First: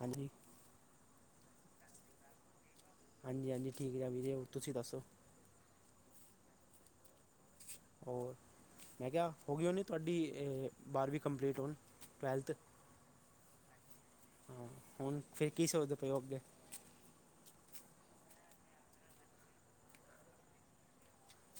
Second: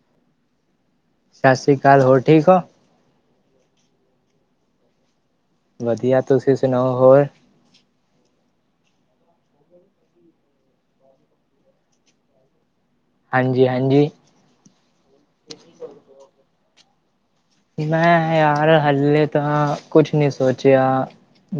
ਹਾਂਜੀ ਸਾਸ ਸ਼੍ਰੀ ਅਕਾਲ, ਹੋਰ ਠੀਕ ਹੋ। ਹਾਂਜੀ, ਹਾਂਜੀ, ਠੀਕ ਹੈ ਵੀਰੇ, ਹੋਰ ਤੁਸੀਂ ਦੱਸੋ ਵਧੀਆ, ਤੁਸੀਂ ਸੁਣਾਓ, ਹੋਰ। ਹੋਰ। ਮੈਂ ਕਿਹਾ, ਹੋ ਗਈ ਹੋਨੀ, ਤੁਹਾਡੀ ਬਾਰਵੀਂ ਕੰਪਲੀਟ ਹੋਣ, ਟਵੈਲਥ। ਹਾਂਜੀ, ਹਾਂਜੀ। ਹਾਂ, ਹੁਣ ਫਿਰ ਕੀ ਸੋਚਦੇ ਪਏ ਉਹ ਅੱਗੇ। ਮੈਂ ਯਾਰ ਹਲੇੇ ਤਾਂ ਕੁੱਛ ਨਹੀਂ ਸੋਚਿਆ।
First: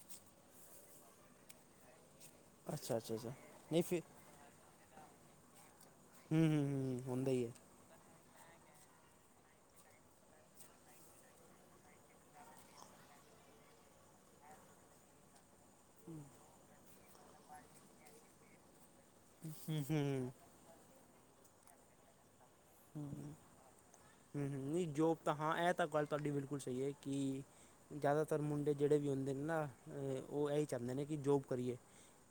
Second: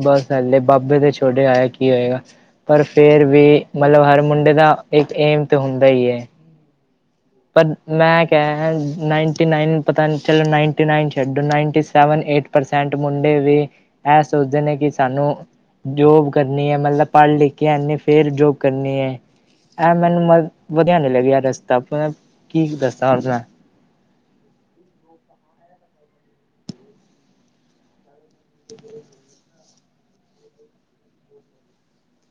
ਬਸ ਹਲੇ ਬਾਬੇ ਦੇ ਛੋਡਿਆ ਏ ਕੀ ਹੋਏਗਾ। ਪਰ ਅੱਛਾ ਅੱਛਾ ਫੇਰ ਅੱਛਾ ਵੀ ਨਹੀਂ ਫਿਰ ਮਤਲਬ ਹਰ ਮੁੰਡੇ ਦਾ, ਇੱਕ ਏਮ ਤੇ ਹੁੰਦਾ ਹੀ ਹੈ, ਹੂੰ ਹੂੰ ਹੂੰ ਹੁੰਦਾ ਹੀ ਹੈ ਪਰ ਮੈਂ ਕਿਹਾ ਨਾਈਨਟੀ ਨਾਈਨ, ਪਤਾ ਨੀ ਚਲੋ ਨਾਈਨਟੀ ਨਾਈਨ ਛੱਡੋ, ਨਾਈਨਟੀ ਸੈਵਨ ਏਟ। ਪਰਸੈਂਟ ਮੁੰਡੇ ਵੀ, ਇਹ ਸੋਚਦੇ ਨੇ ਕਿ, ਸਾਨੂੰ ਜੋਬ ਕਰਨੀ ਹੈ, ਮਤਲਬ ਪੜ੍ਹ ਲਿਖ ਕੇ ਐਨੇ ਫੇਰ ਜੋਬ ਕਰਨੀ ਹੈ, ਹੂੰ ਇਹ ਹੂੰ ਮੈਨੂੰ ਮ ਵਧੀਆ ਨੀ ਲੱਗਿਆ ਰਸਤਾ। [unintelligible] ਹ ਦੱਸਾਂ ਹਮ ਹੁਣ ਮੈਂ ਹ, ਨਹੀਂ ਜੋਬ ਤਾਂ, ਹਾਂ ਇਹ ਤਾਂ ਗੱਲ ਤੁਹਾਡੀ ਬਿਲਕੁਲ ਸਹੀ ਹੈ ਕਿ। ਜ਼ਿਆਦਾਤਰ ਮੁੰਡੇ ਜਿਹੜੇ ਵੀ ਹੁੰਦੇ ਨੇ ਨਾ ਉਹ ਇਹੀ ਚਾਹੁੰਦੇ ਨੇ ਕਿ ਜੋਬ ਕਰੀਏ।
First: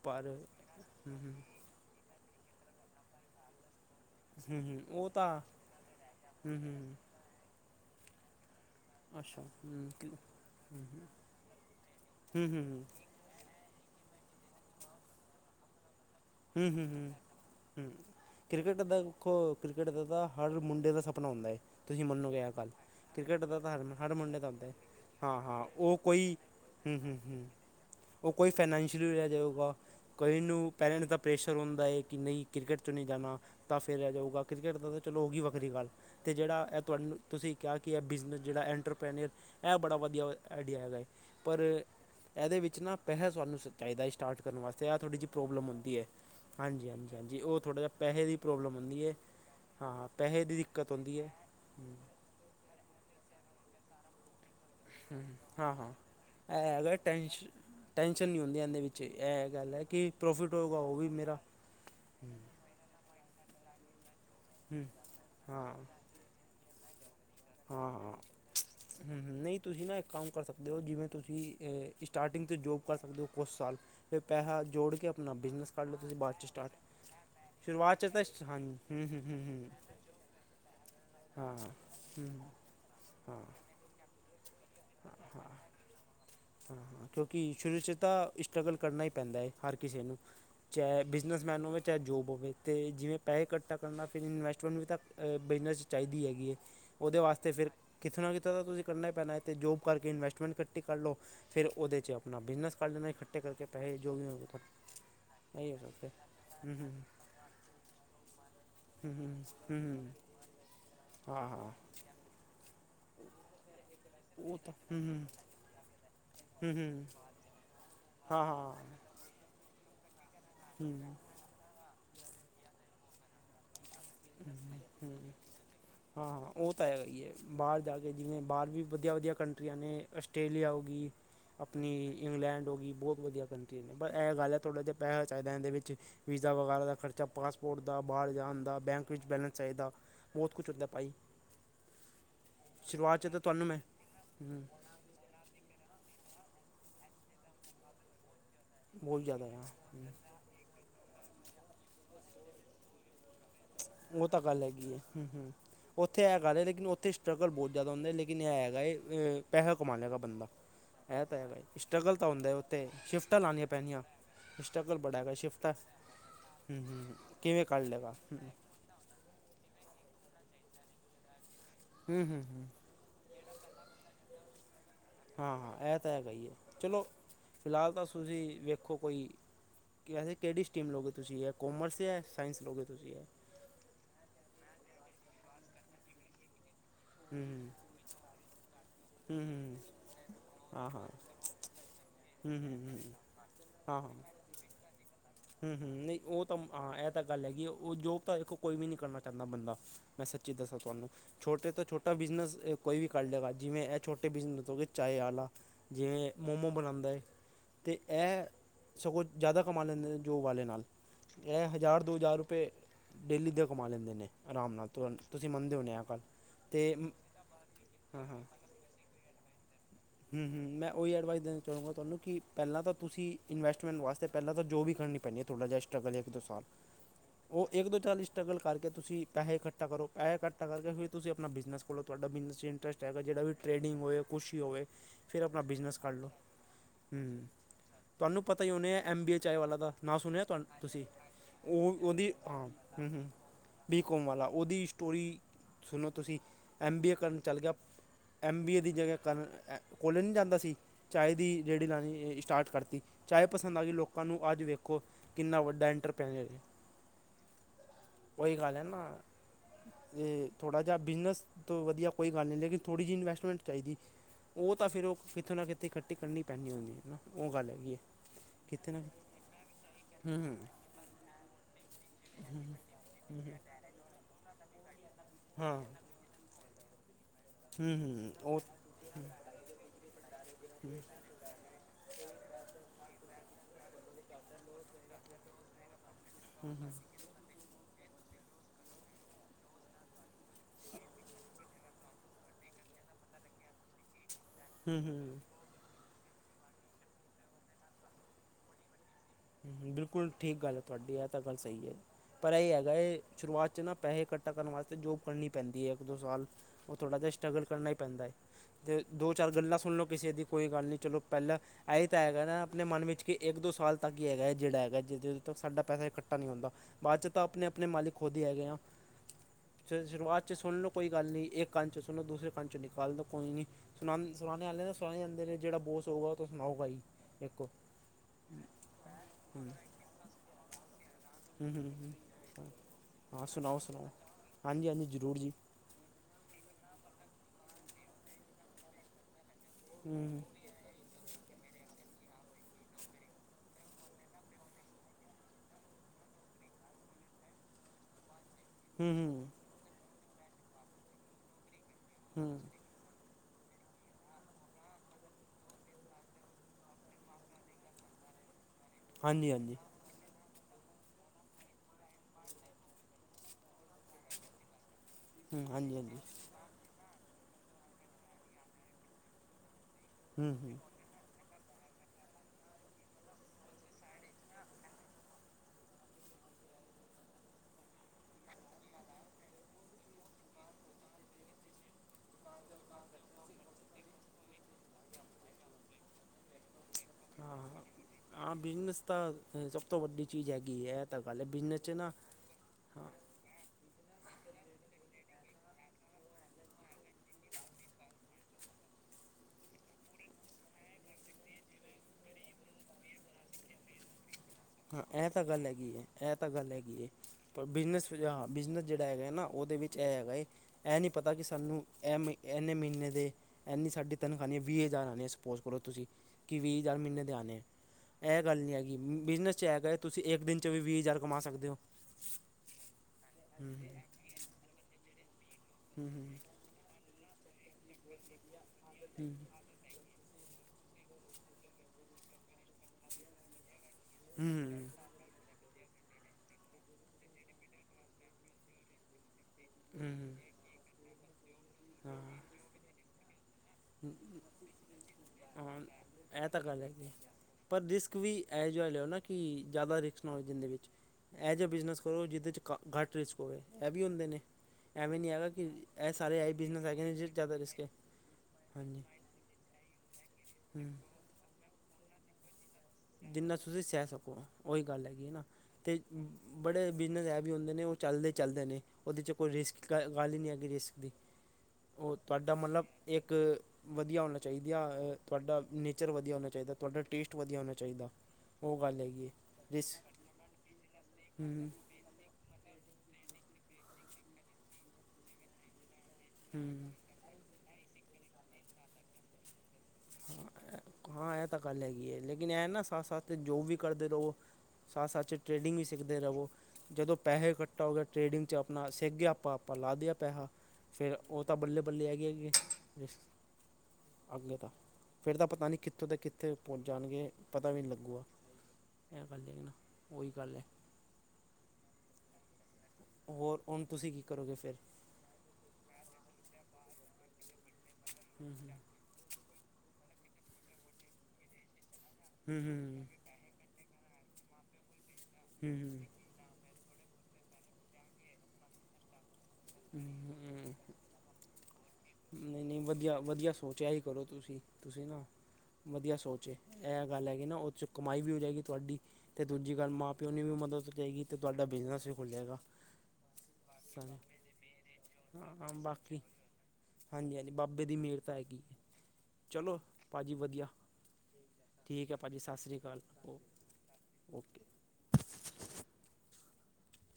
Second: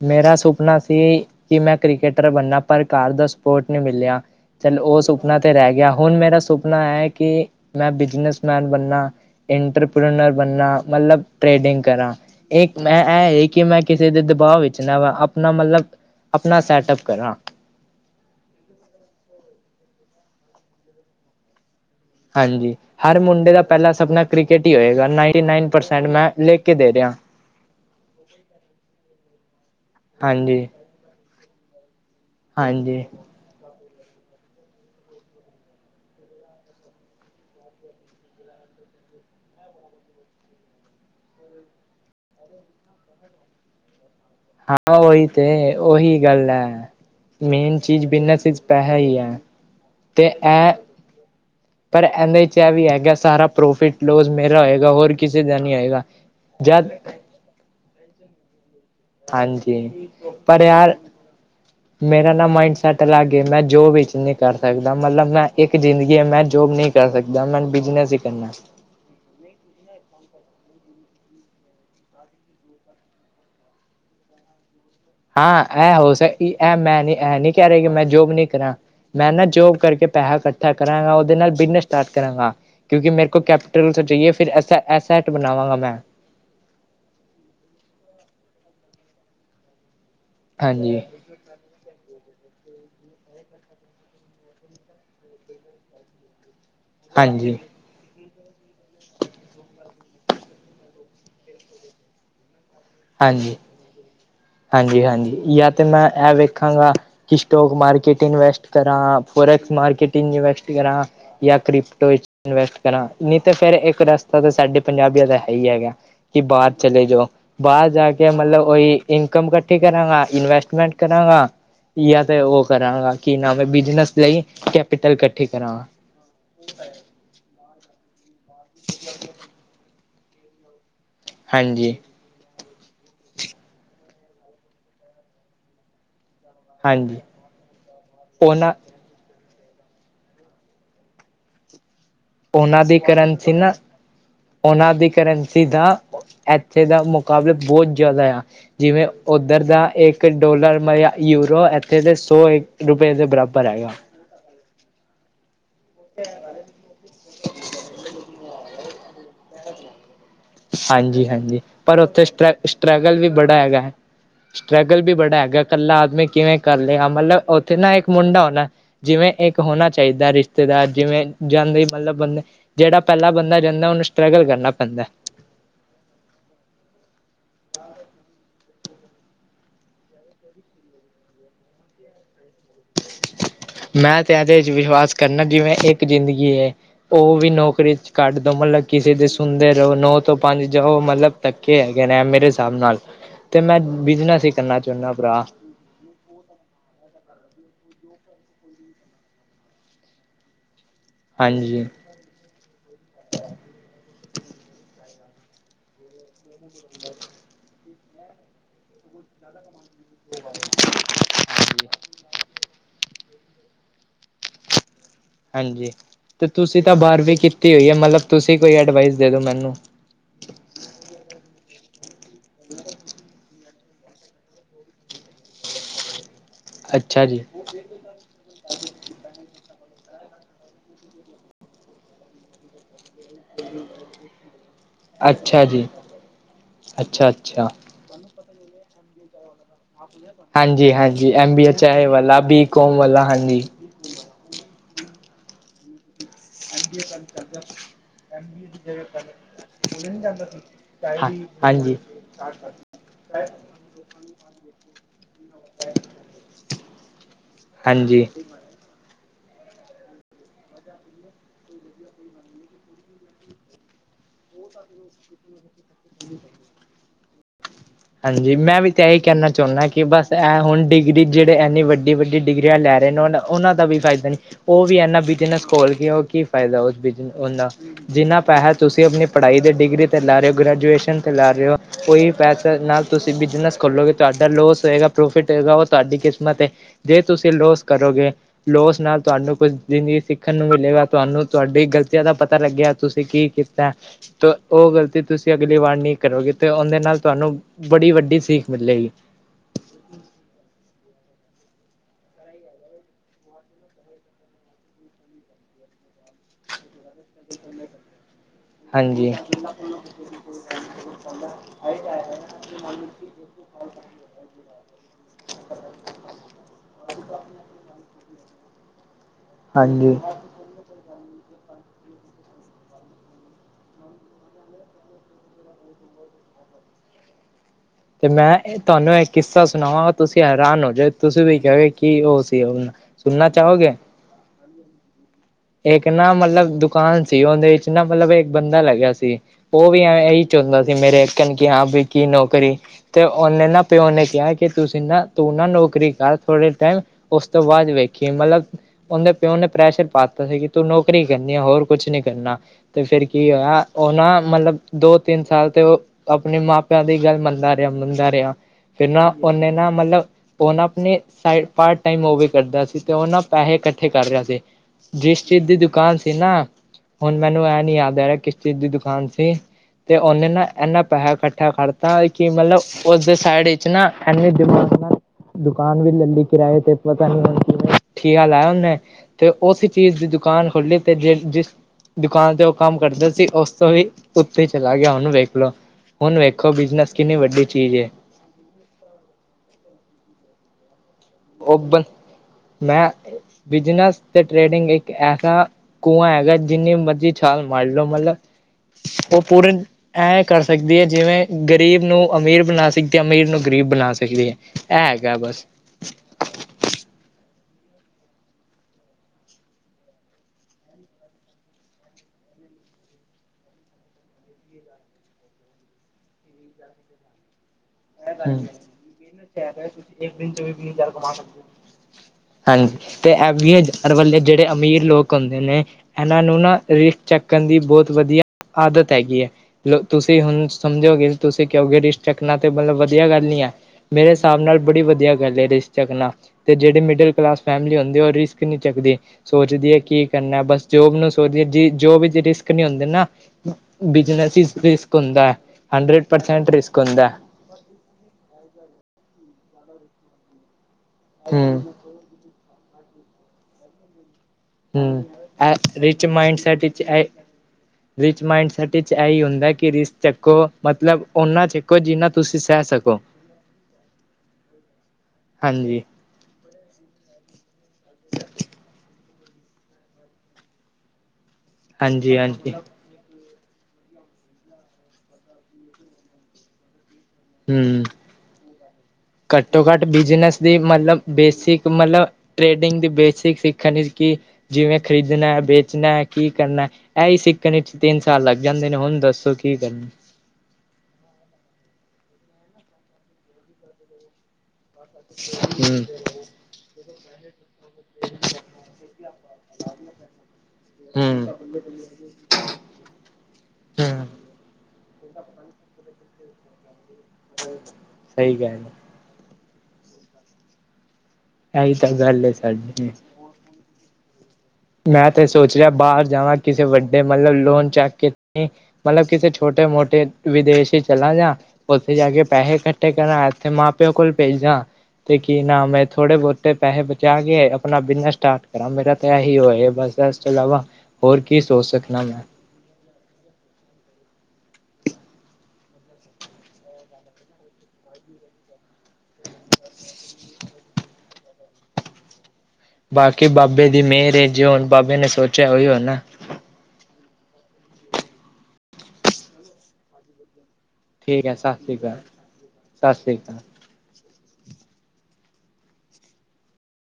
ਪਰ ਮੇਰਾ ਸੁਪਨਾ ਸੀ ਹੂੰ ਹੂੰ ਕਿ ਮੈਂ ਕ੍ਰਿਕਟਰ ਬਣਨਾ ਪਰ ਘਰ ਦਾ ਸਪੋਟ ਨਹੀਂ ਮਿਲਿਆ। ਹੂੰ ਚੱਲ ਹੂੰ ਉਹ ਸੁਪਨਾ ਤਾਂ ਤੇ ਰਹਿ ਗਿਆ, ਹੁਣ ਮੇਰਾ ਹੂੰ ਸੁਪਨਾ ਹੂੰ ਹੈ ਕਿ ਮੈਂ ਬਿਜਨਸਮੈਨ ਬਣ ਨਾ ਅੱਛਾ ਹੂੰ ਇੰਟਰਪ੍ਰਨਰ ਬਣਨਾ, ਮਤਲਬ ਟ੍ਰੇਡਿੰਗ ਕਰਾਂ। ਹੂੰ ਹੂੰ ਇਹ ਹੂੰ ਮੈਂ ਇਹ ਹੈ ਕਿ ਮੈਂ ਕਿਸੇ ਦੇ ਦਬਾਅ ਵਿੱਚ ਨਾ ਆਵਾਂ, ਆਪਣਾ ਮਤਲਬ ਆਪਣਾ ਹਂ, ਹੰਮ ਸੈਟਅਪ ਹੰ ਕਰਾਂ [unintelligible] ਹਮ ਕ੍ਰਿਕਟ ਦੇਖੋ, ਕ੍ਰਿਕਟ ਦਾ ਤਾਂ ਹਰ ਮੁੰਡੇ ਦਾ ਸਪਨਾ ਹੁੰਦਾ ਏ। ਤੁਸੀਂ ਮੰਨੋ ਗੇ ਏਹ ਗਲ੍ਹ, ਹਾਂਜੀ ਹਰ ਕ੍ਰਿਕਟ ਮੁੰਡੇ ਦਾ ਤਾਂ ਪਹਿਲਾ ਹਰ ਸਪਨਾ ਮੁੰਡੇ ਦਾ ਕ੍ਰਿਕਟ ਉਂਦਾ ਏ, ਹੀ ਹੋਏਗਾ ਨਾਈਨਟੀ ਹਾਂ ਹਾਂ ਨਾਈਨ ਉਹ ਪਰਸੈਂਟ ਮੈਂ ਕੋਈ। ਲਿਖ ਕੇ ਦੇ ਹੂੰ, ਰਿਹਾ ਹੂੰ, ਹੂੰ, ਉਹ ਕੋਈ ਫਾਈਨੈਂਸ਼ੀਅਲੀ ਰਹਿ ਜਾਊਗਾ ਕੋਈ ਹਾਂਜੀ ਨੂੰ। ਪੈਰੈਂਟ ਦਾ ਪ੍ਰੈਸ਼ਰ ਹੂੰਦਾ ਐ, ਕਿ ਨਹੀਂ ਕ੍ਰਿਕਟ ਵਿੱਚ ਹਾਂਜੀ ਨਹੀਂ ਜਾਣਾ। ਤਾਂ ਫੇਰ ਰਹਿ ਜਾਊਗਾ, ਕ੍ਰਿਕਟ ਤਾਂ ਚਲੋ ਹੋਗੀ ਵੱਖਰੀ ਗੱਲ। ਤੇ ਜਿਹੜਾ, ਇਹ ਤੁਹਾਨੂੰ, ਤੁਸੀਂ ਕਿਹਾ ਕਿ ਇਹ ਬਿਜ਼ਨਸ ਜਿਹੜਾ ਐਂਟਰਪ੍ਰੇਨਅਰ। ਇਹ ਬੜਾ ਵਧੀਆ ਆਈਡੀਆ ਹੈਗਾ ਏ, ਪਰ ਇਹਦੇ ਵਿੱਚ ਨਾ ਪੈਸਾ ਸਾਨੂੰ। ਚਾਹੀਦਾ ਸੀ ਸਟਾਰਟ ਕਰਨ ਵਾਸਤੇ, ਹਾਂ ਇਹ ਥੋੜ੍ਹੀ ਉਹੀ ਜਿਹੀ ਪ੍ਰੋਬਲਮ ਤੇ ਆਉਂਦੀ ਏ। ਉਹੀ ਗੱਲ ਹਾਂਜੀ, ਹੈ ਹਾਂਜੀ, ਹਾਂਜੀ ਉਹ ਮੇਨ ਥੋੜ੍ਹਾ ਜਿਹਾ ਚੀਜ਼ ਪੈਹੇ ਦੀ ਬਿਜਨਸ ਵਿੱਚ ਪ੍ਰੋਬਲਮ ਪੈਸਾ ਹੋਂਦੀ ਏ। ਹੀ ਹੈ ਹਾਂ, ਤੇ ਪੈਹੇ ਦੀ ਇਹ ਦਿੱਕਤ ਹੁੰਦੀ ਏ। ਪਰ ਇਹਦੇ ਚ ਇਹ ਵੀ ਹੈਗਾ ਸਾਰਾ ਪ੍ਰੋਫਿਟ ਲੋਸ ਮੇਰਾ ਹੋਏਗਾ ਹੋਰ ਕਿਸੇ ਦਾ ਨਹੀਂ ਹੈਏਗਾ ਜਦ ਅਤੇ [unintelligible] ਟੈਂਸ਼ਨ ਨਹੀਂ ਹੁੰਦੀ ਇੰਹਦੇ ਵਿੱਚ ਇਹ ਗੱਲ ਹੈ ਹਾਂਜੀ ਕਿ ਪ੍ਰੋਫਿਟ ਪਰ ਹੋਉਗਾ ਉਹ ਯਾਰ ਵੀ ਮੇਰਾ। ਮੇਰਾ ਨਾ ਮਾਇੰਡ ਸੈੱਟ ਅਲਗ ਏ ਮੈਂ ਜੋਬ ਵਿੱਚ ਨਹੀਂ ਕਰ ਹੂੰ ਸਕਦਾ ਮਤਲਬ ਮੈਂ ਹਾਂ ਇੱਕ ਜ਼ਿੰਦਗੀ ਮੈਂ ਜੋਬ ਨਹੀਂ ਕਰ ਸਕਦਾ ਮੈਨੂੰ ਹਾਂ ਹਾਂ ਬਿਜਨਸ ਹੀ ਕਰਨਾ। ਨਹੀਂ ਤੁਸੀਂ ਨਾ ਇੱਕ ਕੰਮ ਕਰ ਸਕਦੇ ਹੋ ਜਿਵੇਂ ਤੁਸੀਂ ਸਟਾਰਟਿੰਗ ਤੇ ਜੋਬ ਕਰ ਸਕਦੇ ਹੋ ਕੁਛ ਸਾਲ ਫਿਰ ਪੈਹਾ ਜੋੜ ਕੇ ਆਪਣਾ ਹਾਂ ਬਿਜ਼ਨਸ ਕਰ ਇਹ ਲਓ ਹੋ ਤੁਸੀਂ ਬਾਅਦ ਸਕ 'ਚ ਸਟਾਰਟ ਇਹ ਮੈਂ ਨੀ ਇਹ ਨਹੀ ਕਹਿ ਰਹਾ ਕਿ ਮੈਂ ਸ਼ੁਰੂਆਤ 'ਚ ਤਾਂ ਜੋਬ ਨਹੀਂ ਕਰਾਂ ਹਾਂਜੀ ਹੂੰ ਹੂੰ ਮੈਂ ਹੂੰ ਨਾ ਹੂੰ ਜੋਬ ਕਰਕੇ ਪੈਸਾ ਕੱਟ [unintelligible] ਕਰਾਂਗਾ ਉਹਦੇ ਨਾਲ ਹਾਂ ਬਿਜਨੇਸ ਸਟਾਰਟ ਹੂੰ ਕਰਾਂਗਾ ਕਿਉਂਕਿ ਮੇਰੇ ਕੋ ਹਾਂ ਕੇਪਿਟਲ ਤੋਂ ਚਈਏ ਫਿਰ ਐਸ ਹਾਂ ਐਸਟ ਹਾਂ ਬਣਾਵਾਂਗਾ ਮੈਂ ਹਾਂ ਕਿਉਂਕਿ ਸ਼ੁਰੂ ਚ ਤਾਂ ਸਟਰਗਲ ਕਰਨਾ ਹੀ ਪੈਂਦਾ ਹੈ ਹਰ ਕਿਸੇ ਨੂੰ ਹਾਂਜੀ। ਚਾਹੇ ਬਿਜ਼ਨਸਮੈਨ ਹੋਵੇ ਚਾਹੇ ਜੋਬ ਹੋਵੇ ਅਤੇ ਜਿਵੇਂ ਪੈਸੇ ਇਕੱਠਾ ਕਰਨਾ ਫਿਰ ਇਨਵੈਸਟਮੈਂਟ ਵੀ ਤਾਂ ਬਿਜ਼ਨਸ ਚ ਚਾਹੀਦੀ ਹੈਗੀ ਹੈ। ਉਹਦੇ ਵਾਸਤੇ ਹਾਂਜੀ, ਫਿਰ ਕਿੱਥੋਂ ਨਾ ਕਿਥੋ ਤਾਂ ਤੁਸੀਂ ਕਰਨਾ ਹੀ ਪੈਣਾ ਏ ਤੇ ਜੋਬ ਕਰਕੇ ਇਨਵੈਸਟਮੈਂਟ ਇਕੱਟੀ ਕਰ ਲਓ। ਫੇਰ ਉਹਦੇ ਚ ਆਪਣਾ ਬਿਜ਼ਨਸ ਕਰ ਲੈਣਾ ਇਕੱਠੇ ਕਰਕੇ ਪੈਹੇ ਜੋ ਵੀ ਹੋ ਹਾਂਜੀ, ਹਾਂਜੀ ਜਾਂ ਨਹੀਂ ਤੇ ਮੈਂ ਸਕਦੇ ਇਹ ਹੂੰ ਹੂੰ ਵੇਖਾਂਗਾ ਕਿ ਸਟੋਕ ਮਾਰਕੇਟ ਇਨਵੈਸਟ ਹੂੰ ਕਰਾਂ, ਹੂੰ ਫੋਰੇੈਕਸ ਹੂੰ ਹੂੰ ਮਾਰਕੇਟ ਇਨਵੇਸਟ ਕਰਾਂ। ਹਾਂ ਜਾਂ ਹਾਂ ਕ੍ਰਿਪਟੋ ਵਿੱਚ ਇਨਵੈਸਟ ਕਰਾਂ ਨਹੀਂ ਤਾਂ ਫਿਰ ਇੱਕ ਰਸਤਾ ਤਾਂ ਉਹ ਸਾਡੇ ਹੂੰ ਹੂੰ ਪੰਜਾਬੀਆ ਦਾ ਹੈ। ਇਹੀ ਹੈਗਾ ਕਿ ਬਾਹਰ ਹੂੰ ਚਲੇ ਹੂੰ ਜਾਓ ਬਾਹਰ ਜਾ ਕੇ ਹਾਂ ਮਤਲਬ ਉਹੀ ਹਾਂ ਇਨਕਮ ਇਕੱਠੀ ਕਰਾਂਗਾ, ਇਨਵੈਸਟਮੈਂਟ ਹੂੰ ਕਰਾਂਗਾ ਜਾਂ ਤੇ ਉਹ ਕਰਾਂਗਾ ਕਿ ਨਾ ਵੇ ਬਿਜਨਸ ਲਈ ਕੈਪੀਟਲ ਇਕੱਠੀ ਕਰਾਂ। ਹਾਂ ਹਾਂ ਉਹ ਤਾਂ ਹੈਗਾ ਹੀ ਹੈ ਬਾਹਰ ਜਾ ਕੇ ਜਿਂਵੇ ਬਾਹਰ ਵੀ ਵਧੀਆ, ਵਧੀਆ ਕੰਟਰੀਆਂ ਨੇ ਆਸਟ੍ਰੇਲੀਆ ਹੋ ਗਈ ਆਪਣੀ ਹਾਂਜੀ-ਹਾਂਜੀ ਇੰਗਲੈਂਡ ਹੋਗੀ ਬਹੁਤ ਵਧੀਆ ਕੰਟਰੀਆਂ ਨੇ ਪਰ ਇਹ ਗੱਲ ਥੋੜ੍ਹਾ ਜਿਹਾ ਪੈਸਾ ਚਾਹੀਦਾ ਇਹਦੇ ਵਿੱਚ ਵੀਜ਼ਾ, ਵਗੈਰਾ ਦਾ ਖਰਚਾ ਪਾਸਪੋਰਟ ਦਾ ਬਾਹਰ ਜਾਣ ਉਹਨਾਂ ਦਾ ਬੈਂਕ ਵਿੱਚ ਬੈਲੈਂਸ ਚਾਹੀਦਾ, ਬਹੁਤ ਕੁਛ ਹੁੰਦਾ ਭਾਈ। ਉਹਨਾਂ ਦੀ ਸ਼ੁਰੂਆਤ 'ਚ ਤਾਂ ਕਰੰਸੀ ਤੁਹਾਨੂੰ ਨਾ ਮੈਂ ਹੂੰ ਉਹਨਾਂ ਦੀ ਕਰੰਸੀ ਦਾ ਏਥੇ ਦਾ ਮੁਕਾਬਲਾ ਬਹੁਤ ਜ਼ਿਆਦਾ ਆ ਜਿਵੇਂ ਬਹੁਤ ਜ਼ਿਆਦਾ ਉੱਧਰ ਆ ਦਾ ਹੂੰ ਇੱਕ ਡੋਲਰ ਮਯਾ ਯੂਰੋ ਇੱਥੇ ਦੇ ਸੌ ਇੱਕ ਰੁਪਏ ਦੇ ਬਰਾਬਰ ਹੈਗਾ। ਉਹ ਤਾਂ ਗੱਲ ਹੈਗੀ ਹੈ ਹਮ ਹਮ ਉੱਥੇ ਇਹ ਗੱਲ ਹੈ ਲੇਕਿਨ ਉੱਥੇ ਸਟਰਗਲ ਬਹੁਤ ਜ਼ਿਆਦਾ ਹੁੰਦਾ ਲ ਕਿਨੇ [unintelligible] ਆਇਗਾ ਇਹ ਪੈਸਾ ਕਮਾ ਲੇ ਗਾ ਬੰਦਾ ਇਹ ਹਾਂਜੀ ਤਾਂ ਹੈਗਾ ਹਾਂਜੀ ਪਰ ਸਟਰਗਲ ਉੱਥੇ ਤਾਂ ਸਟਰ ਹੁੰਦਾ ਉੱਥੇ ਸਟਰਗਲ ਵੀ ਸ਼ਿਫਟਾਂ ਬੜਾ ਲਉਣੀਆਂ ਹੈਗਾ ਹੈ ਪੈਣੀਆਂ। ਸਟਰਗ ਸਟਰਗਲ ਵੀ ਬੜਾ ਹੈਗਾ ਸ਼ਿਫਟਾ ਇਕੱਲਾ ਆਦਮੀ ਕਿਵੇਂ ਕਰ ਹਮ ਲਏਗਾ ਹਮ ਮਤਲਬ ਕਿਵੇਂ ਉੱਥੇ ਕੱਢ ਨਾ ਇੱਕ ਲੇਗਾ? ਮੁੰਡਾ ਹੋਣਾ ਜਿਵੇਂ ਇੱਕ ਹੋਣਾ ਚਾਹੀਦਾ ਰਿਸ਼ਤੇਦਾਰ ਜਿਵੇਂ ਜਾਂਦੇ ਮਤਲਬ ਹੂੰ ਹੂੰ, ਬੰਦੇ ਹੂੰ ਜਿਹੜਾ ਪਹਿਲਾ ਬੰਦਾ ਜਾਂਦਾ ਉਹਨੂੰ ਸਟਰਗਲ ਕਰਨਾ ਪੈਂਦਾ। ਹਾਂ, ਹਾਂ ਇਹ ਤਾਂ ਹੈਗਾ ਹੀ ਹੈ ਚਲੋ ਫਿਲਹਾਲ ਤਾਂ ਤੁਸੀਂ ਵੇਖੋ ਕੋਈ ਵੈਸੇ ਕਿਹੜੀ ਸਟਰੀਮ ਲੋਗੇ ਤੁਸੀਂ ਕੋਮਰਸ ਜਾਂ ਸਾਇੰਸ ਲਓਗੇ ਤੁਸੀਂ ਏ? ਮੈਂ ਤੇ ਇਹਦੇ ਇੱਚ ਵਿਸ਼ਵਾਸ ਕਰਨਾ ਜਿਵੇਂ ਇੱਕ ਜ਼ਿੰਦਗੀ ਹੈ ਉਹ ਹੂੰ ਵੀ ਨੌਕਰੀ ਚ ਕੱਟ ਦੋ ਮਤਲਬ ਕਿਸੇ ਦੇ ਹੂੰ ਹੂੰ ਹੂੰ, ਸੁਣਦੇ ਹੂੰ ਰਹੋ ਨੌ ਤੋਂ ਪੰਜ ਹਾਂ ਜਾਓ ਹਾਂ ਮਤਲਬ ਧੱਕੇ ਹੈਗੇ ਨੇ ਏ ਮੇਰੇ ਹੂੰ ਹਿਸਾਬ ਹੂੰ ਨਾਲ ਹੂੰ, ਤੇ ਮੈਂ ਬਿਜਨਸ ਹੀ ਕਰਨਾ ਚਾਹੁੰਦਾ ਭਰਾ। ਹਮ ਹਮ ਨਹੀਂ ਉਹ ਤਾਂ ਹਾਂ ਇਹ ਤਾਂ ਗੱਲ ਹੈਗੀ ਉਹ ਜੋਬ ਤਾਂ ਦੇਖੋ ਕੋਈ ਵੀ ਨਹੀਂ ਕਰਨਾ ਚਾਹੁੰਦਾ ਬੰਦਾ। ਮੈਂ ਸੱਚੀ ਦੱਸਾਂ ਤੁਹਾਨੂੰ ਛੋਟੇ ਤੋਂ ਹਾਂਜੀ। ਛੋਟੇ ਛੋਟਾ ਬਿਜ਼ਨਸ ਕੋਈ ਵੀ ਕਰ ਲਵੇਗਾ ਜਿਵੇਂ ਇਹ ਛੋਟੇ ਬਿਜ਼ਨਸ ਹੋਗੇ ਚਾਏ ਵਾਲਾ। ਜਿਵੇਂ ਮੋਮੋ ਬਣਾਉਂਦਾ ਏ ਤੇ ਇਹ ਸਗੋਂ ਜ਼ਿਆਦਾ ਕਮਾ ਲੈਂਦੇ ਨੇ। ਜੋਬ ਵਾਲੇ ਨਾਲ। ਇਹ ਹਜ਼ਾਰ ਦੋ ਹਜ਼ਾਰ ਰੁਪਏ ਡੇਲੀ ਦਾ ਕਮਾ ਲੈਂਦੇ ਨੇ ਆਰਾਮ ਨਾਲ ਤੁਰੰਤ। ਹਾਂਜੀ ਤੇ ਤੁਸੀਂ ਤਾਂ ਬਾਰਵੀ ਕੀਤੀ ਹੋਈ ਹੈ ਮਤਲਬ ਹਾਂ ਤੁਸੀਂ ਕੋਈ ਐਡਵਾਈਸ ਦੇ ਦੋ ਮੈਨੂੰ। ਹ ਹ ਮੈਂ ਉਹੀ ਐਡਵਾਈਸ ਦੇਣਾ ਚਾਹੂੰਗਾ ਤੁਹਾਨੂੰ ਕਿ ਪਹਿਲਾਂ ਤਾਂ ਤੁਸੀਂ ਇਨਵੈਸਟਮੈਂਟ ਵਾਸਤੇ ਪਹਿਲਾਂ ਤਾ ਜੋਬ ਈ ਕਰਨੀ ਪਹਿਲੇ ਆ ਥੋੜਾ ਜਿਆ ਸਟਰਗਲ ਇਕ ਦੋ ਸਾਲ ਅੱਛਾ ਜੀ ਉਹ ਇੱਕ ਦੋ ਚਾਰ ਸਟਰਗਲ ਕਰ ਤੁਸੀਂ ਪੈਸੇ ਇਕੱਠਾ ਕਰੋ ਪੈਸੇ ਇਕੱਠਾ ਕਰਕੇ ਫਿਰ ਤੁਸੀਂ ਆਪਣਾ ਬਿਜ਼ਨਸ ਖੋਲੋ ਤੁਹਾਡਾ ਬਿਜ਼ਨ 'ਚ ਇੰਟਰਸਟ [unintelligible] ਜਿਹੜਾ ਵੀ ਟਰੇਡਿੰਗ ਹੋਵੇ ਕੁੱਛ ਹੀ ਹੋਵੇ ਫੇਰ ਆਪਣਾ ਅੱਛਾ ਜੀ ਬਿਜ਼ਨਸ ਕਰ ਲਓ ਅੱਛਾ ਹੂੰ ਅੱਛਾ ਤੁਹਾਨੂੰ ਪਤਾ ਹੀ ਹਨੇ ਆ ਐਮ ਬੀ ਏ ਚਾਏ ਵਾਲਾ ਦਾ ਨਾ ਸੁਣਿਆ ਤੁਹਾਂ ਹਾਂਜੀ ਤੁਸੀਂ ਹਾਂਜੀ ਐਮ ਬੀ ਐਚ ਉਹ ਆਈ ਉਹਦੀ ਵਾਲਾ ਹਾਂ ਬੀ ਕੋਮ ਹੂੰ ਵਾਲਾ ਹੂੰ ਹਾਂਜੀ ਬੀ ਕੌਮ ਵਾਲਾ ਉਹਦੀ ਸਟੋਰੀ ਸੁਣੋ ਤੁਸੀਂ ਐੱਮ ਬੀ ਏ ਕਰਨ ਚੱਲ ਗਿਆ ਐੱਮ ਬੀ ਏ ਦੀ ਜਗ੍ਹਾ ਕਰਨ ਕੋਲ ਨਹੀਂ ਜਾਂਦਾ ਸੀ ਚਾਏ ਦੀ ਰੇਹੜੀ ਹਾਂਜੀ ਲਾਉਣੀ ਸਟਾਰਟ ਕਰਤੀ ਚਾਹੇ ਪਸੰਦ ਆ ਜੇ ਲੋਕਾਂ ਨੂੰ ਅੱਜ ਵੇਖੋ ਕਿੰਨਾ ਵੱਡਾ ਇੰਟਰਪ੍ਰੈਨਅਰ ਏ ਹਾਂਜੀ ਉਹੀ ਗੱਲ ਐ ਨਾ ਅਤੇ ਥੋੜ੍ਹਾ ਜਿਹਾ ਬਿਜ਼ਨਸ ਤੋਂ ਵਧੀਆ ਕੋਈ ਗੱਲ ਨਹੀਂ ਲੇਕਿਨ ਥੋੜ੍ਹੀ ਜਿਹੀ ਇਨਵੈਸਟਮੈਂਟ ਚਾਹੀਦੀ ਉਹ ਤਾਂ ਫਿਰ ਉਹ ਕਿੱਥੋਂ ਨਾ ਕਿਤੇੇ ਇਕੱਠੀ ਕਰਨੀ ਪੈਂਦੀ ਹੁੰਦੀ ਏ ਨਾ ਉਹ ਗੱਲ ਹੈਗੀ ਐ ਹਾਂਜੀ ਮੈਂ ਵੀ ਤਾਂ ਇਹੀ ਕਹਿਣਾ ਚਾਹੁੰਦਾ ਕਿ ਬਸ ਹੂੰ ਹੂੰ ਐ ਹੁਣ ਡਿਗਰੀ ਜਿਹੜੇ ਇੰਨੀ ਵੱਡੀ ਵੱਡੀ ਡਿਗਰੀਆਂ ਲੈ ਰਹੇ ਨੇ ਉਹ ਉਹਨਾਂ ਦਾ ਵੀ ਫਾਇਦਾ ਨੀ ਉਹ ਵੀ ਇਨਾ ਬਿਜਨਸ ਹਾਂ ਖੋਲ ਕੇ ਉਹ ਕੀ ਫਾਇਦਾ ਉਸ ਬਿਜਨ ਔਂਦਾ ਹੂੰ ਹੂੰ ਜਿੰਨਾ ਉਹ ਪੈਸਾ ਤੁਸੀਂ ਆਪਣੀ ਪੜ੍ਹਾਈ ਦੇ ਡਿਗਰੀ 'ਤੇ ਲੈ ਰਹੇ ਹੋ ਗ੍ਰੈਜੂਏਸ਼ਨ 'ਤੇ ਲੈ ਰਹੇ ਹੋ ਓਈ ਪੈਸਾ ਨਾਲ ਤੁਸੀਂ ਬਿਜਨਸ ਖੋਲੋਗੇ ਤੁਹਾਡਾ ਲੋਸ ਹੋਏਗਾ ਪ੍ਰੋਫਿਟ ਹੋਏਗਾ ਉਹ ਤੁਹਾਡੀ ਕਿਸਮਤ ਏ ਜੇ ਤੁਸੀਂ ਲੋਸ ਕਰੋਗੇ ਲੋਸ ਨਾਲ ਤੁਹਾਨੂੰ ਕੁਝ ਜ਼ਿੰਦਗੀ ਸਿੱਖਣ ਨੂੰ ਮਿਲੇਗਾ ਤੁਹਾਨੂੰ ਤੁਹਾਡੀ ਗਲਤੀਆਂ ਦਾ ਪਤਾ ਲੱਗਿਆ ਤੁਸੀਂ ਕੀ ਕੀਤਾ ਉਹ ਹੂੰ ਗਲਤੀ ਹੂੰ ਤੁਸੀਂ ਅਗਲੀ ਵਾਰ ਨਹੀਂ ਕਰੋਗੇ ਤੇ ਉਹਦੇ ਨਾਲ ਤੁਹਾਨੂੰ ਬੜੀ ਵੱਡੀ ਸੀਖ ਮਿਲੇਗੀ ਬਿਲਕੁਲ ਠੀਕ ਗੱਲ ਐ, ਤੁਹਾਡੀ ਆ ਤਾਂ ਗੱਲ ਸਹੀ ਐ ਜੀ ਪਰ ਇਹ ਹੈਗਾ ਹੈ ਸ਼ੁਰੂਆਤ ਚ ਨਾ ਪੈਸੇ ਇਕੱਠਾ ਕਰਨ ਵਾਸਤੇ ਜੋਬ ਕਰਨੀ ਪੈਂਦੀ ਹੈ ਇੱਕ ਦੋ ਸਾਲ ਉਹ ਥੋੜ੍ਹਾ ਜਿਹਾ ਸਟਰਗਲ ਕਰਨਾ ਹੀ ਪੈਂਦਾ ਐ। ਤੇ ਦੋ ਹਾਂਜੀ। ਚਾਰ ਗੱਲਾਂ ਸੁਣ ਲਓ ਕਿਸੇ ਦੀ ਕੋਈ ਗੱਲ ਨਹੀਂ ਚਲੋ ਪਹਿਲਾਂ ਇਹ ਤਾਂ ਆਏ ਗਾ ਨਾ ਆਪਣੇ ਮਨ ਵਿੱਚ ਕਿ ਇੱਕ ਦੋ ਸਾਲ ਤਾ ਕੀ ਹੈਗੈ, ਜੇੜਾ ਹੈਗੈ ਜਦ, ਜਦੋ ਤੱਕ ਸਾਡਾ ਪੈਸਾ ਇਕੱਠਾ ਨੀ ਹੁੰਦਾ, ਬਾਦ ਚ ਤਾਂ ਆਪਨੇ ਆਪਣੇ ਮਾਲਿਕ ਖੁਦ ਹੀ ਹੈਗੇ ਆ ਹਾਂਜੀ। ਸ਼ੁਰੂਆਤ ਸੁਣ ਲਓ ਕੋਈ ਗੱਲ ਨਹੀਂ ਇੱਕ ਕੰਨ ਚੋਂ ਸੁਣੋ ਦੂਸਰੇ ਕੰਨ ਚੋਂ ਨਿਕਾਲਓ ਕੋਈ ਨਹੀਂ ਸੁ-ਸੁਣਾਣੇ ਵਾਲੇ ਨੇ ਸੁਣਾ ਜਾਂਦੇ ਨੇ, ਜਹੜਾ ਬੋਸ ਹੋਗਾ ਤੁ ਸੁਣਾਓ ਗਾ ਹੀ ਇੱਕ। ਤੇ ਮੈਂ ਤੁਹਾਨੂੰ ਇਹ ਕਿੱਸਾ ਸੁਣਾਵਾਂਗਾ ਤੁਸੀਂ ਹੈਰਾਨ ਹੋਜੋਗੇ। ਤੁਸੀਂ ਵੀ ਹੂੰ ਕਹੋਗੇ ਹੂੰ ਕੀ ਹੋਇਆ ਸੀ ਐਵੇਂ ਦਾ ਹਾਂ ਸੁਣਨਾ ਸੁਣਾਓ ਚਾਹੋਗੇ। ਸੁਣਾਓ ਹਾਂਜੀ, ਹਾਂਜੀ, ਜ਼ਰੂਰ ਜੀ। ਇੱਕ ਨਾ ਮਤਲਬ ਦੁਕਾਨ ਸੀ ਉਹਦੇ ਵਿੱਚ ਨਾ ਮਤਲਬ ਇੱਕ ਬੰਦਾ ਲੱਗਿਆ ਸੀ। ਉਹ ਵੀ ਹੂੰ ਇਹੀ ਚਾਹੁੰਦਾ ਸੀ ਮੇਰੇ ਇੱਕਨ ਕਿ ਹਾਂ ਵੀ ਕੀ ਨੌਕਰੀ ਤੇ ਓਨੇ ਨਾ ਪਿਓ ਨੇ ਕਿਹਾ ਕਿ ਤੁਸੀਂ ਨਾ ਤੂੰ ਨਾ ਨੌਕਰੀ ਕਰ ਥੋੜੇ ਟਾਈਮ ਉਸ ਤੋਂ ਬਾਅਦ ਵੇਖੀਏ ਮਤਲਬ ਹੂੰ ਉਹਦੇ ਹੂੰ ਪਿਓ ਨੇ ਪ੍ਰੈਸ਼ਰ ਪਾ ਦਿੱਤਾ ਸੀ ਕਿ ਤੂੰ ਨੌਕਰੀ ਕਰਨੀ ਹੈ ਹੋਰ ਕੁਛ ਨੀ ਕਰਨਾ ਹੂੰ ਤੇ ਫਿਰ ਕੀ ਹੋਇਆ ਉਹ ਨਾ ਮਤਲਬ ਦੋ ਤਿੰਨ ਸਾਲ ਤੇ ਉਹ ਆਪਣੇ ਮਾਂ ਪਿਓ ਦੀ ਗੱਲ ਮੰਨਦਾ ਰਿਹਾ ਮੰਨਦਾ ਰਿਹਾ ਫਿਰ ਨਾ ਹਾਂਜੀ ਉਹਨੇ ਹਾਂਜੀ ਨਾ ਮਤਲਬ ਓ ਨਾਂ ਅਪਨੇ ਸਾਈਡ ਪਾਰਟ ਟਾਈਮ ਓਵੀ ਕਰਦਾ ਸੀ, ਤੇ ਓ ਨਾਂ ਪੈਹੇ ਇਕੱਠੇ ਕਰ ਰੇਆ ਸੀ। ਜਿਸ ਚੀਜ਼ ਹੂੰ ਦੀ ਹਾਂਜੀ ਦੁਕਾਨ ਹਾਂਜੀ ਸੀ ਨਾ ਹੁਣ ਮੈਨੂੰ ਇਹ ਨੀ ਯਾਦ ਆ ਰਿਹਾ ਕਿਸ ਚੀਜ਼ ਦੀ ਦੁਕਾਨ ਸੀ ਤੇ ਉਹਨੇ ਹੂੰ ਨਾ ਹੂੰ ਇਹਨਾਂ। ਪੈਹਾ ਇਕੱਠਾ ਕਾਰਤਾ ਕਿ ਮਲਬ ਉਸਦੇ ਸਾਈਡ ਇੱਚ ਨਾ, ਐਨੀ ਦਿਮਾਗ ਨਾਲ ਦੁਕਾਨ ਵੀ ਲੈਲੀ ਕਿਰਾਏ ਤੇ ਪਤਾ ਨੀ ਹੁਣ ਠੀ ਹ ਲ ਆਇਆ ਉਹਨੇ ਤੇ ਉਸ ਚੀਜ਼ ਦੀ ਦੁਕਾਨ ਖੋਲੀ ਤੇ ਜ ਜਿਸ ਦੁਕਾਨ ਤੇ ਉਹ ਕੰਮ ਕਰਦਾ ਸੀ ਉਸ ਤੋਂ ਹੀ ਉੱਤੇ ਹੀ ਚਲਾ ਗਿਆ ਹੁਣ ਵੇਖ ਲਉ ਹੁਣ ਵੇਖੋ ਬਿਜਨਸ ਕਿੰਨੀ ਹਾਂ ਵੱਡੀ ਚੀਜ਼ ਹੈ ਹਾਂ ਬਿਜ਼ਨਸ ਤਾਂ ਸਭ ਤੋਂ ਵੱਡੀ ਚੀਜ਼ ਹੈਗੀ ਐ। ਮੈਂ ਬਿਜਨਸ ਤੇ ਟ੍ਰੇਡਿੰਗ ਇੱਕ ਐਸਾ ਕੂਆ ਹੈਗਾ ਜਿੰਨੀ ਮਰਜ਼ੀ ਛਾਲ ਮਾਰ ਲਓ ਮਤਲਬ ਉਹ ਪੂਰੇ ਐਂ ਕਰ ਸਕਦੈ ਐਂ ਜਿਵੇਂ ਗਰੀਬ ਨੂੰ ਅਮੀਰ ਬਨਾ ਸਕਦੀ ਆਂ, ਅਮੀਰ ਨੂੰ ਗਰੀਬ ਬਨਾ ਸਕਦੀ ਏ। ਹਾਂ, ਇਹ ਤਾਂ ਗੱਲ ਹੈਗੀ ਹੈ, ਇਹ ਤਾਂ ਗੱਲ ਹੈਗੀ ਹੈ ਪਰ ਬਿਜਨਸ, ਬਿਜਨਸ ਜੇੜਾ ਹੈਗੈ ਨਾ, ਓਦੇ ਵਿੱਚ ਐ ਹੈਗਾ ਏ। ਇਹ ਨਹੀਂ ਪਤਾ ਕਿ ਸਾਨੂੰ, ਇਹ ਮ ਇਨੇ ਮਹੀਨੇ ਦੇ ਏਨੀ ਸਾਡੀ ਤਨਖਾਹ ਆਨੀ, ਐ ਵੀਹ ਹਜ਼ਾਰ ਆਣੇ, ਸਪੋਜ ਕਰੋ ਤੁਸੀਂ ਕਿ ਵੀਹ ਹਜ਼ਾਰ ਮਹੀਨੇ ਦੇ ਆਣੇ ਐ। ਇਹ ਗੱਲ ਨਹੀਂ ਹੈਗੀ, ਬਿਜਨਸ ਐ ਵੀ ਹੈ ਇਕ ਦਿਨ ਚ ਵੀਹ ਹਜ਼ਾਰ ਕਮਾ ਸਕਦੇ ਹੋ, ਹਾਂਜੀ, ਤੇ ਇਹ ਹਰ ਵੇਲੇ ਜਿਹੜੇ ਅਮੀਰ ਲੋਕ ਹੁੰਦੇ ਨੇ, ਹੂੰ ਹੂੰ ਇਹਨਾਂ ਨੂੰ ਨਾ ਰਿਸ੍ਕ ਚੱਕਣ ਦੀ ਬਹੁਤ ਵਧੀਆ ਆਦਤ ਹੂੰ ਹੈਗੀ ਹੈ, ਤੁਸੀਂ ਹੁਣ ਸਮਝੋਗੇ, ਤੁਸੀਂ ਕਿਹੋਗੇ ਰਿਸ਼ਕ ਚਕਨਾ ਮਤਲਬ ਵਧੀਆ ਗੱਲ ਨੀ ਹੈ, ਮੇਰੇ ਹਿਸਾਬ ਨਾਲ ਬੜੀ ਵਧੀਆ ਰਿਸਕ ਚੱਕ ਲਾ, ਤੇ ਜੇਹੜੇ ਮਿਡਲ ਕਲਾਸ ਫੈਮਿਲੀ ਹੁੰਦੇ, ਉਹ ਰਿਸਕ ਨਹੀਂ ਚੱਕਦੇ ਸੋਚਦੀ ਹੈ ਕੀ ਹੂੰ ਕਰਨਾ, ਬਸ ਜੋਬ ਨੂੰ ਸੋਚਦੀ ਹੈ, ਹਾਂ ਜੋਬ ਚ ਰਿਸਕ ਨੀ ਹੁੰਦੇ ਨਾ ਬਿਜ਼ਨਸ ਇਚ ਰਿਸਕ ਹੁੰਦਾ, ਹਾਂ ਹੰਡਰਡ ਇਹ ਤਾਂ ਪਰਸੈਂਟ ਗੱਲ ਰਿਸਕ ਹੈਗੀ ਹੁੰਦਾ। ਪਰ ਰਿਸਕ ਵੀ ਐਹੋ ਜੇਆ ਲਓ ਨਾ ਕਿ ਜਾਦਾ ਰਿਸਕ ਨਾ ਹੋਏ ਜਿੰਦਗੀ ਚ। ਇਹ ਜਿਹਾ ਹਮ ਬਿਜਨਸ ਕਰੋ ਜਿਹਦੇ 'ਚ ਘੱਟ ਰਿਸਕ ਹੋਵੇ, ਇਹ ਵੀ ਹੁੰਦੇ ਨੇ ਐਵੇਂ ਨੀ ਹੈਗਾ ਕਿ, ਇਹ ਸਾਰੇ ਏਹੀ ਬਿਜਨਸ ਵਿੱਚ ਹੈਗੇ ਨੇ, ਇਹ ਜਿਹਦੇ ਚ ਜਿਆਦਾ ਰਿਸਕ ਹੈ ਰਿਚ ਮਾਇਡ ਸੈਟ ਹਾਂਜੀ ਵਿੱਚ ਇਹੀ ਹੁੰਦਾ, ਕਿ ਰਿਸਕ ਚੱਕੋ, ਹੂੰ ਮਤਲਬ ਓਨਾ ਚੱਕੋ, ਜਿੰਨਾ ਤੁਸੀਂ ਸਹਿ ਸਕੋ ਜਿੰਨਾ ਤੁਸੀ ਸੈ ਸਕੋ, ਓਈ ਗੱਲ ਹੈਗੀ ਏ ਨਾ, ਤੇ ਹਾਂਜੀ, ਬੜੇ ਬਿਜਨਸ ਐ ਵੀ ਹੁੰਦੇ ਨੇ ਓ ਚੱਲਦੇ ਚਲਦੇ ਨੇ, ਉਹਦੇ ਚ ਕੋਈ ਰਿਸਕ, ਗੱਲ ਹੀ ਨਹੀਂ ਹੈਗੀ ਰਿਸਕ ਦੀ। ਉਹ ਹਾਂਜੀ, ਤੁਹਾਡਾ ਹਾਂਜੀ ਮਤਲਬ ਇੱਕ ਵਧੀਆ ਹੋਣਾ ਚਾਹੀਦੀ ਆ, ਤੁਹਾਡਾ ਨੇਚਰ ਵਧੀਆ ਹੋਣਾ ਚਾਹੀਦਾ, ਤੁਹਾਡਾ ਟੇਸਟ ਵਧੀਆ ਹੋਣਾ ਹੂ, ਚਾਹੀਦਾ ਉਹ ਗੱਲ ਹੈਗੀ ਹੈ ਘੱਟੋ ਜਿਸ ਘੱਟ ਬਿਜਨਸ ਦੀ, ਮਤਲਬ ਹੂੰ ਬੇਸਿਕ, ਮਤਲਬ ਟ੍ਰੇਡਿੰਗ ਦੀ ਬੇਸਿਕ ਸਿੱਖਣ ਲਈ ਕਿ, ਜਿਵੇਂ ਖ਼ਰੀਦਣਾ ਵੇਚਣਾ, ਕੀ ਕਰਨਾ ਹੂੰ ਏਹੀ ਸਿੱਕਣ ਵਿੱਚ ਤਿੰਨ ਸਾਲ ਲੱਗ ਜਾਂਦੇ ਨੇ, ਹੁਣ ਦੱਸੋ ਕੀ ਕਰਨਾ ਹਾਂ ਹਾਂ ਇਹ ਤਾਂ ਗੱਲ ਹੈਗੀ ਐ, ਲੇਕਿਨ ਇਹ ਨਾ, ਸਾਥ ਸਾਥ ਜੋ ਵੀ ਕਰਦੇ ਰੋ। ਸਾਥ ਸਾਥ ਚ ਟ੍ਰੇਡਿੰਗ ਵੀ ਹੂੰ, ਸਿੱਖਦੇ ਰਹੋ ਜਦੋਂ ਪੈਸੇ ਇਕੱਠੇ ਘਾਟਾ ਹੋ ਗਿਆ ਟ੍ਰੇਡਿੰਗ ਚ, ਆਪਣਾ ਸਿੱਖ ਗਿਆ, ਆਪਾਂ ਆਪਾਂ ਲਾ ਦਿਆ ਪੈਸਾ ਫਿਰ ਉਹ ਹੂੰ, ਤਾਂ ਬੱਲੇ ਬੱਲੇ ਹੈਗੇ ਅਗੇ, ਹੂੰ। ਅੱਗੇ ਤਾਂ ਫਿਰ ਤਾਂ ਪਤਾ ਨਹੀਂ ਕਿੱਥੋਂ ਤ ਕਿੱਥੇ ਪਹੁੰਚ ਜਾਣਗੇ, ਪਤਾ ਵੀ ਨਹੀਂ ਲੱਗੇੂਗਾ ਸਹੀ ਗੱਲ ਐ ਗਲ ਏ ਨਾ, ਓਈ ਗਲ ਏ। ਐਈ ਤਾ ਗਲ ਏ, ਸਾਡੀ ਜੀ ਹੋਰ ਹੁਣ ਤੁਸੀਂ ਕੀ ਕਰੋਗੇ ਫਿਰ ਮੈਂ ਤੇ ਸੋਚ ਰਿਹਾ, ਬਾਹਰ ਜਾਵਾਂ, ਕਿਸੇ ਵੱਡੇ ਮਤਲਬ, ਲੋਨ ਚੱਕ ਕੇ, ਤੁਸੀ ਮਤਲਬ ਕਿਸੇ ਛੋਟੇ ਮੋਟੇ ਵਿਦੇਸ਼ ਈ ਚਲਾ ਜਾਂ, ਉੱਥੇ ਜਾ ਕੇ ਹੂੰ ਪੈਸੇ ਹੂੰ ਇਕੱਠੇ ਕਰਾਂ ਤੇ ਮਾਂ ਪਿਓ ਕੋਲ ਭੇਜਾਂ, ਤੇ ਕੀ ਨਾ, ਹੂੰ ਮੈਂ ਥੋੜੇ ਬਹੁਤ ਪੈਸੇ ਬਚਾ ਕੇ ਆਪਣਾ ਬਿਜਨਸ ਸਟਾਰਟ ਕਰਾਂ, ਮੇਰਾ ਤਾਂ ਇਹੀ ਉਹ ਹੈ, ਹੂੰ ਬਸ ਇਸ ਤੋਂ ਹੂੰ ਇਲਾਵਾ ਹੋਰ ਕੀ ਸੋਚ ਸਕ ਨਹੀਂ ਨਹੀਂ ਵਧੀਆ ਵਧੀਆ ਸੋਚਿਆ, ਏਹੀ ਕਰੋ ਤੁਸੀਂ, ਤੁਸੀਂ ਨਾ ਵਦੀਆ ਸੋਚ ਏ, ਐ ਗਾੱਲ ਹੈਗੀ ਨਾ, ਓਦੇ ਚ ਕਮਾਈ ਵੀ ਹੋ ਜਾਏਗੀ ਤੂਹਾਡੀ। ਤੇ ਦੂਜੀ ਗੱਲ, ਮਾਂ ਪਿਓ ਨੂੰ ਵੀ ਮਦਦ ਹੋ ਜਾਏਗੀ, ਅਤੇ ਤੁਹਾਡਾ ਬਿਜਨਸ ਵੀ ਖੁੱਲ ਜਾਏਗਾ। ਬਾਕੀ ਬਾਬੇ ਦੀ ਸਾਰਾ ਮੇਹਰ ਹੈ, ਜਿ ਹੁਣ ਬਾਬੇ ਨੇ ਸੋਚਿਆ ਹਾਂ ਹੋਈਓ ਨਾ ਬਾਕੀ ਹਾਂਜੀ ਹਾਂਜੀ ਬਾਬੇ ਦੀ ਮਿਹਰ ਤਾਂ ਹੈਗੀ ਹੈ, ਚਲੋ ਭਾਜੀ ਵਧੀਆ ਠੀਕ ਹੈ ਸਤਿ ਸ਼੍ਰੀ ਠੀਕ ਹੈ ਅਕਾਲ ਭਾਜੀ, ਸਤਿ ਸ਼੍ਰੀ ਅਕਾਲ, ਸਤਿ ਸ਼੍ਰੀ ਓ ਅਕਾਲ ਓਕੇ